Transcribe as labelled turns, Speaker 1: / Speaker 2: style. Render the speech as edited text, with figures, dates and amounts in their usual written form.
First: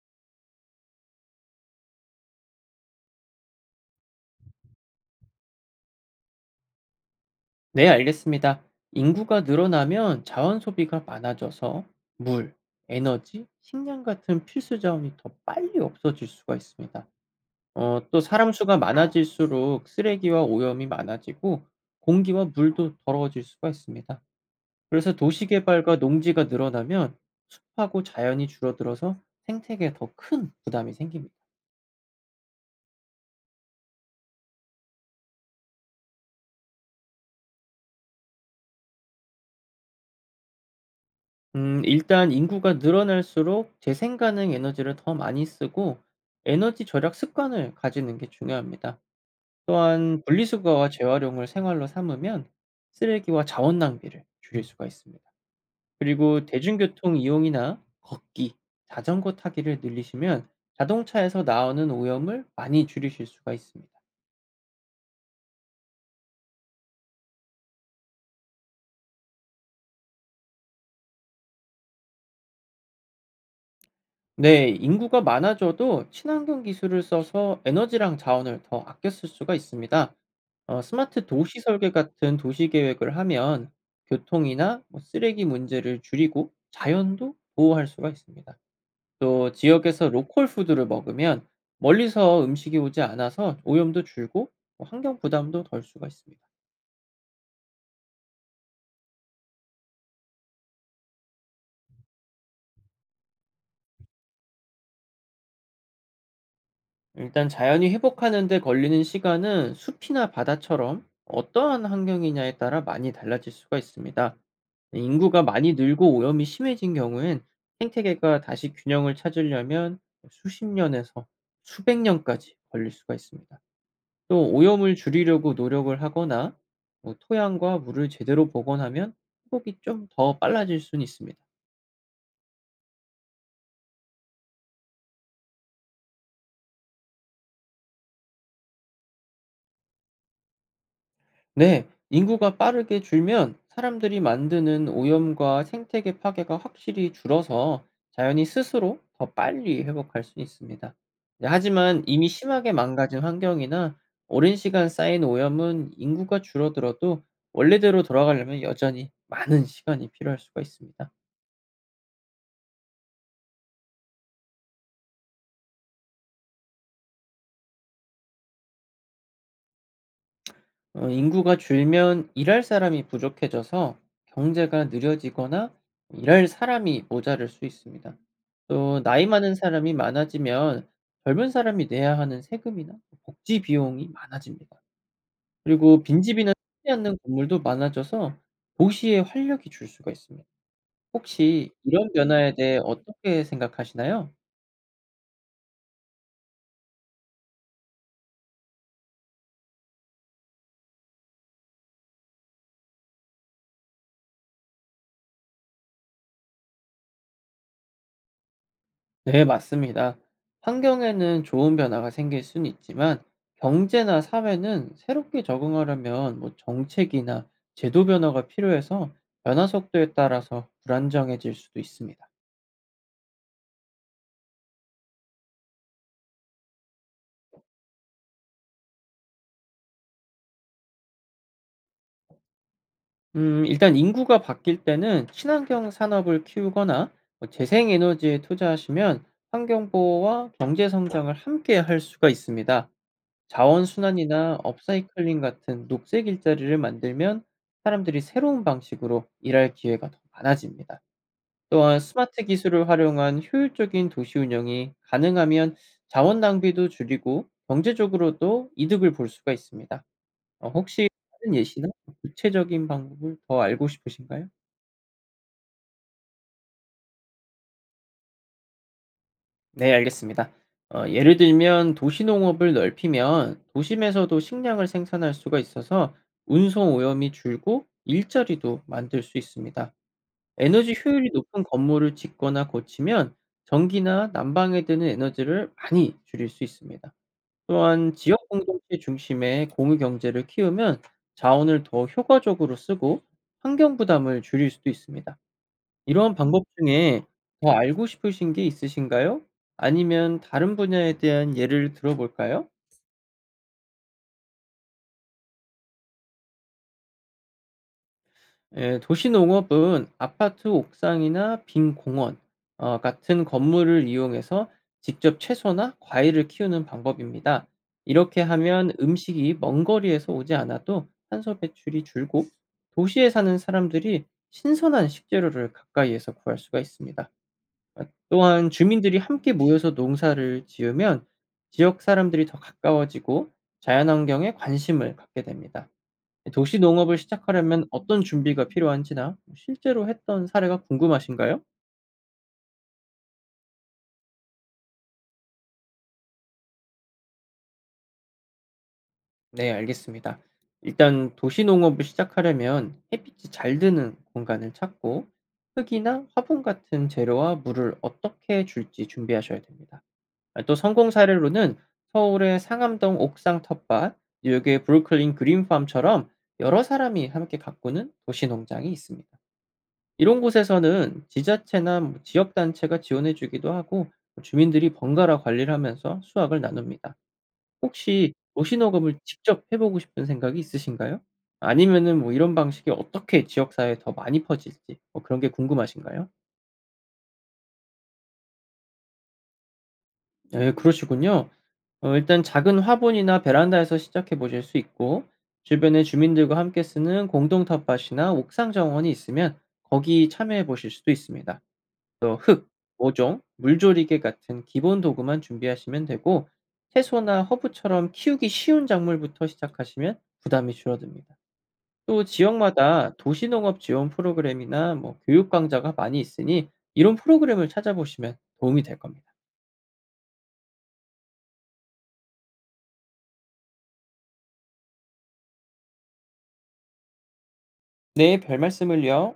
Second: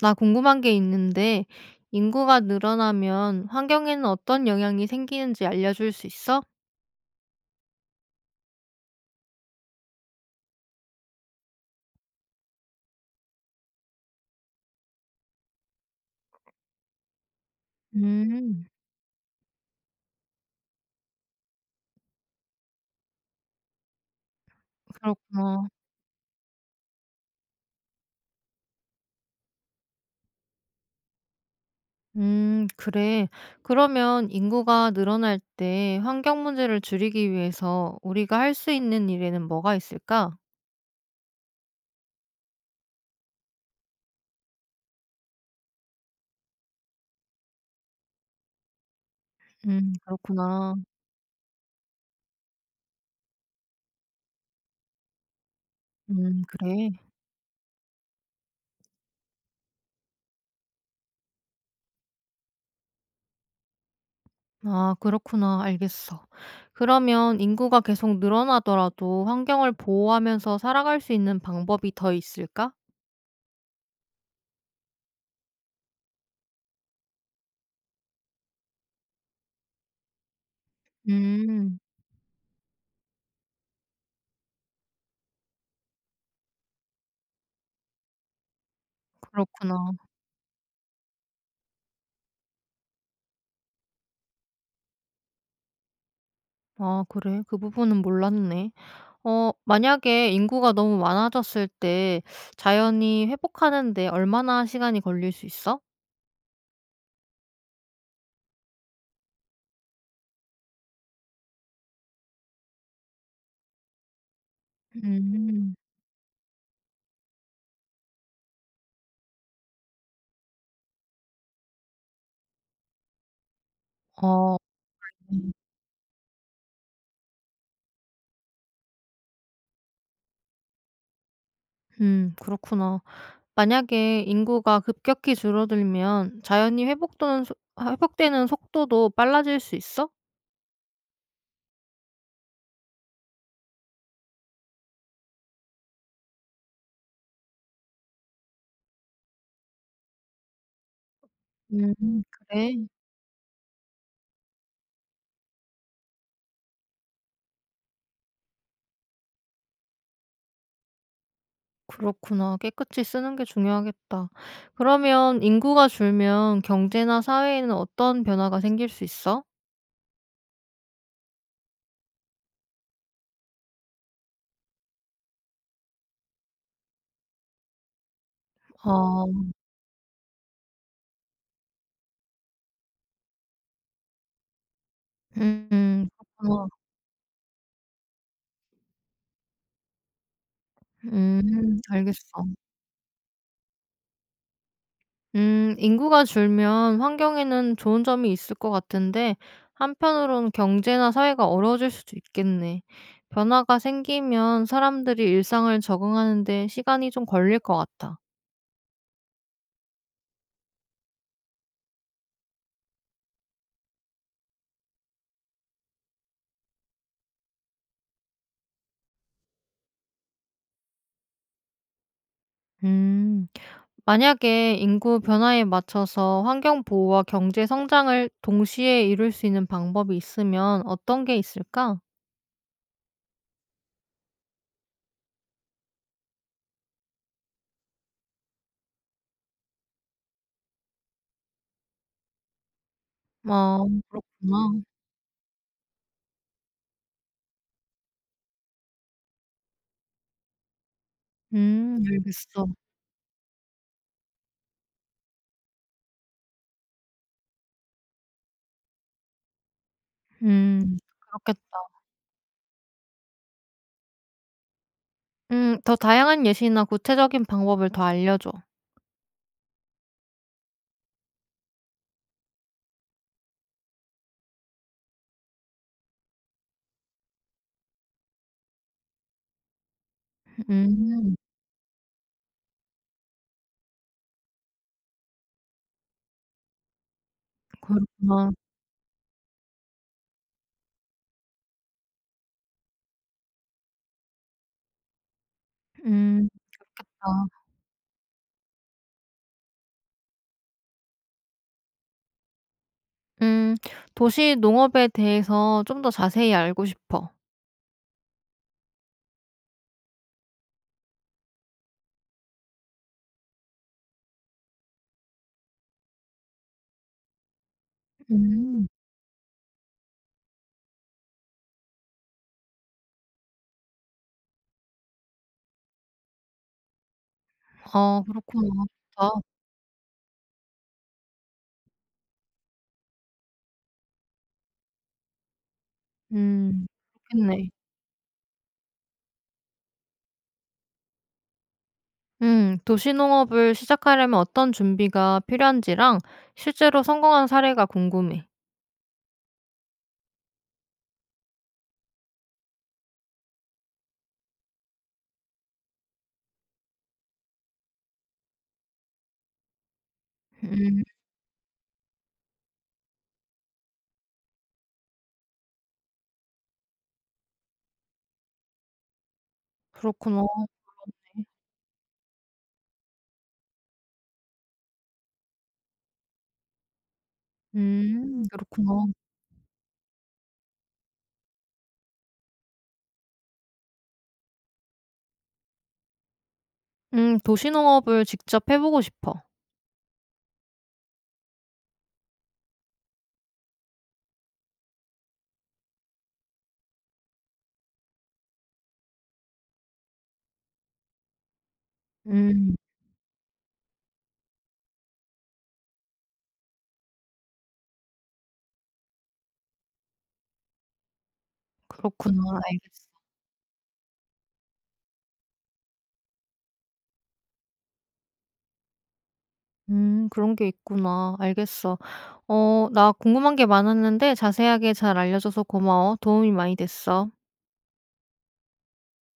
Speaker 1: 나 궁금한 게 있는데, 인구가 늘어나면 환경에는 어떤 영향이 생기는지 알려줄 수 있어?
Speaker 2: 네, 알겠습니다. 인구가 늘어나면 자원 소비가 많아져서 물, 에너지, 식량 같은 필수 자원이 더 빨리 없어질 수가 있습니다. 또 사람
Speaker 1: 음,
Speaker 2: 수가 많아질수록 쓰레기와 오염이 많아지고 공기와 물도 더러워질 수가 있습니다. 그래서 도시
Speaker 1: 그렇구나.
Speaker 2: 개발과 농지가 늘어나면 숲하고 자연이 줄어들어서 생태계에 더 큰 부담이 생깁니다.
Speaker 1: 그래. 그러면 인구가 늘어날 때 환경 문제를 줄이기 위해서 우리가 할 수 있는 일에는 뭐가 있을까?
Speaker 2: 일단 인구가 늘어날수록 재생 가능 에너지를 더 많이 쓰고 에너지 절약 습관을 가지는 게 중요합니다. 또한
Speaker 1: 그렇구나.
Speaker 2: 분리수거와 재활용을 생활로 삼으면 쓰레기와 자원 낭비를 줄일 수가 있습니다. 그리고
Speaker 1: 그래.
Speaker 2: 대중교통 이용이나 걷기, 자전거 타기를 늘리시면 자동차에서 나오는 오염을 많이 줄이실 수가 있습니다.
Speaker 1: 아, 그렇구나. 알겠어. 그러면 인구가 계속 늘어나더라도 환경을 보호하면서 살아갈 수 있는 방법이 더 있을까?
Speaker 2: 네, 인구가 많아져도 친환경 기술을 써서 에너지랑 자원을 더 아껴 쓸 수가 있습니다. 스마트 도시
Speaker 1: 음,
Speaker 2: 설계 같은 도시 계획을 하면 교통이나 뭐 쓰레기 문제를 줄이고 자연도 보호할 수가 있습니다. 또
Speaker 1: 그렇구나.
Speaker 2: 지역에서 로컬 푸드를 먹으면 멀리서 음식이 오지 않아서 오염도 줄고 뭐 환경 부담도 덜 수가 있습니다.
Speaker 1: 아 그래? 그 부분은 몰랐네. 어 만약에 인구가 너무 많아졌을 때 자연이 회복하는 데 얼마나 시간이 걸릴 수 있어?
Speaker 2: 일단 자연이 회복하는 데 걸리는 시간은 숲이나 바다처럼 어떠한 환경이냐에 따라 많이 달라질 수가 있습니다. 인구가 많이
Speaker 1: 음.
Speaker 2: 늘고 오염이 심해진 경우엔 생태계가 다시 균형을 찾으려면 수십 년에서 수백 년까지 걸릴 수가 있습니다. 또
Speaker 1: 어.
Speaker 2: 오염을 줄이려고 노력을 하거나 뭐 토양과 물을 제대로 복원하면 회복이 좀 더 빨라질 수는 있습니다.
Speaker 1: 그렇구나. 만약에 인구가 급격히 줄어들면 자연이 회복되는속 아 회복되는 속도도 빨라질 수 있어?
Speaker 2: 네, 인구가 빠르게 줄면 사람들이 만드는 오염과 생태계 파괴가 확실히 줄어서 자연이 스스로 더 빨리 회복할 수 있습니다. 네, 하지만
Speaker 1: 음
Speaker 2: 이미 심하게
Speaker 1: 그래.
Speaker 2: 망가진 환경이나 오랜 시간 쌓인 오염은 인구가 줄어들어도 원래대로 돌아가려면 여전히 많은 시간이 필요할 수가 있습니다.
Speaker 1: 그렇구나. 깨끗이 쓰는 게 중요하겠다. 그러면 인구가 줄면 경제나 사회에는 어떤 변화가 생길 수 있어?
Speaker 2: 인구가 줄면 일할 사람이 부족해져서 경제가 느려지거나 일할 사람이 모자랄 수 있습니다. 또 나이
Speaker 1: 아.
Speaker 2: 많은 사람이 많아지면 젊은 사람이 내야 하는 세금이나 복지 비용이 많아집니다. 그리고
Speaker 1: 음
Speaker 2: 빈집이나
Speaker 1: 그렇구나.
Speaker 2: 쓰지 않는 건물도 많아져서 도시의 활력이 줄 수가 있습니다. 혹시 이런
Speaker 1: 알겠어.
Speaker 2: 변화에 대해 어떻게 생각하시나요?
Speaker 1: 인구가 줄면 환경에는 좋은 점이 있을 것 같은데 한편으론 경제나 사회가 어려워질 수도 있겠네. 변화가 생기면 사람들이 일상을 적응하는 데 시간이 좀 걸릴 것 같아.
Speaker 2: 네, 맞습니다. 환경에는 좋은 변화가 생길 수는 있지만 경제나 사회는 새롭게 적응하려면 뭐 정책이나 제도 변화가 필요해서 변화 속도에 따라서 불안정해질 수도 있습니다.
Speaker 1: 음. 만약에 인구 변화에 맞춰서 환경 보호와 경제 성장을 동시에 이룰 수 있는 방법이 있으면 어떤 게 있을까?
Speaker 2: 일단 인구가 바뀔 때는 친환경 산업을 키우거나 뭐 재생에너지에 투자하시면 환경 보호와 경제 성장을 함께 할 수가 있습니다.
Speaker 1: 어
Speaker 2: 자원 순환이나
Speaker 1: 그렇구나.
Speaker 2: 업사이클링 같은 녹색 일자리를 만들면 사람들이 새로운 방식으로 일할 기회가 더 많아집니다. 또한 스마트
Speaker 1: 알겠어.
Speaker 2: 기술을 활용한 효율적인 도시 운영이 가능하면 자원 낭비도 줄이고 경제적으로도 이득을 볼 수가 있습니다. 혹시 다른
Speaker 1: 그렇겠다.
Speaker 2: 예시나 구체적인 방법을 더 알고 싶으신가요?
Speaker 1: 음. 더 다양한 예시나 구체적인 방법을 더 알려줘.
Speaker 2: 네, 알겠습니다. 예를 들면 도시 농업을 넓히면 도심에서도 식량을 생산할 수가 있어서 운송 오염이 줄고 일자리도 만들 수 있습니다. 에너지 효율이
Speaker 1: 음.
Speaker 2: 높은 건물을 짓거나 고치면 전기나 난방에 드는 에너지를 많이 줄일 수 있습니다. 또한 지역
Speaker 1: 그렇구나.
Speaker 2: 공동체 중심의 공유 경제를 키우면 자원을 더 효과적으로 쓰고 환경 부담을 줄일 수도 있습니다. 이러한
Speaker 1: 음.
Speaker 2: 방법 중에
Speaker 1: 그렇겠다.
Speaker 2: 더 알고 싶으신 게 있으신가요? 아니면 다른 분야에 대한 예를 들어볼까요?
Speaker 1: 음. 도시 농업에 대해서 좀 더 자세히 알고 싶어.
Speaker 2: 예, 도시농업은 아파트 옥상이나 빈 공원 같은 건물을 이용해서 직접 채소나 과일을 키우는 방법입니다. 이렇게
Speaker 1: 음.
Speaker 2: 하면 음식이 먼 거리에서 오지 않아도 탄소 배출이 줄고 도시에 사는 사람들이 신선한 식재료를 가까이에서 구할 수가 있습니다. 아
Speaker 1: 아
Speaker 2: 또한
Speaker 1: 그렇구나.
Speaker 2: 주민들이
Speaker 1: 좋다.
Speaker 2: 함께 모여서 농사를 지으면 지역 사람들이 더 가까워지고 자연환경에 관심을 갖게 됩니다. 도시
Speaker 1: 음.
Speaker 2: 농업을
Speaker 1: 그렇겠네.
Speaker 2: 시작하려면 어떤 준비가 필요한지나 실제로 했던 사례가 궁금하신가요?
Speaker 1: 음. 도시 농업을 시작하려면 어떤 준비가 필요한지랑 실제로 성공한 사례가 궁금해.
Speaker 2: 네, 알겠습니다. 일단 도시 농업을 시작하려면 햇빛이 잘 드는 공간을 찾고 흙이나 화분 같은 재료와 물을 어떻게 줄지 준비하셔야 됩니다. 아 또
Speaker 1: 음.
Speaker 2: 성공 사례로는 서울의 상암동 옥상 텃밭, 뉴욕의 브루클린 그린팜처럼 여러 사람이 함께 가꾸는 도시 농장이 있습니다. 이런
Speaker 1: 그렇구나.
Speaker 2: 곳에서는 지자체나 뭐 지역 단체가 지원해 주기도 하고 뭐 주민들이 번갈아 관리를 하면서 수확을 나눕니다. 혹시
Speaker 1: 음.
Speaker 2: 도시
Speaker 1: 그렇구나.
Speaker 2: 녹음을 직접 해 보고 싶은 생각이 있으신가요? 아니면은 뭐 이런 방식이 어떻게 지역 사회에 더 많이 퍼질지 뭐 그런 게 궁금하신가요?
Speaker 1: 음. 도시 농업을 직접 해 보고 싶어.
Speaker 2: 네 그러시군요. 어 일단 작은 화분이나 베란다에서 시작해 보실 수 있고 주변에 주민들과 함께 쓰는 공동 텃밭이나 옥상 정원이 있으면 거기 참여해 보실 수도 있습니다. 또 흙,
Speaker 1: 음.
Speaker 2: 모종, 물조리개 같은 기본 도구만 준비하시면 되고 채소나 허브처럼 키우기 쉬운 작물부터 시작하시면 부담이 줄어듭니다. 또
Speaker 1: 그렇구나. 알겠어.
Speaker 2: 지역마다 도시농업 지원 프로그램이나 뭐 교육 강좌가 많이 있으니 이런 프로그램을 찾아보시면 도움이 될 겁니다.
Speaker 1: 그런 게 있구나. 알겠어. 어 나 궁금한 게 많았는데 자세하게 잘 알려줘서 고마워. 도움이 많이 됐어.
Speaker 2: 네, 별말씀을요.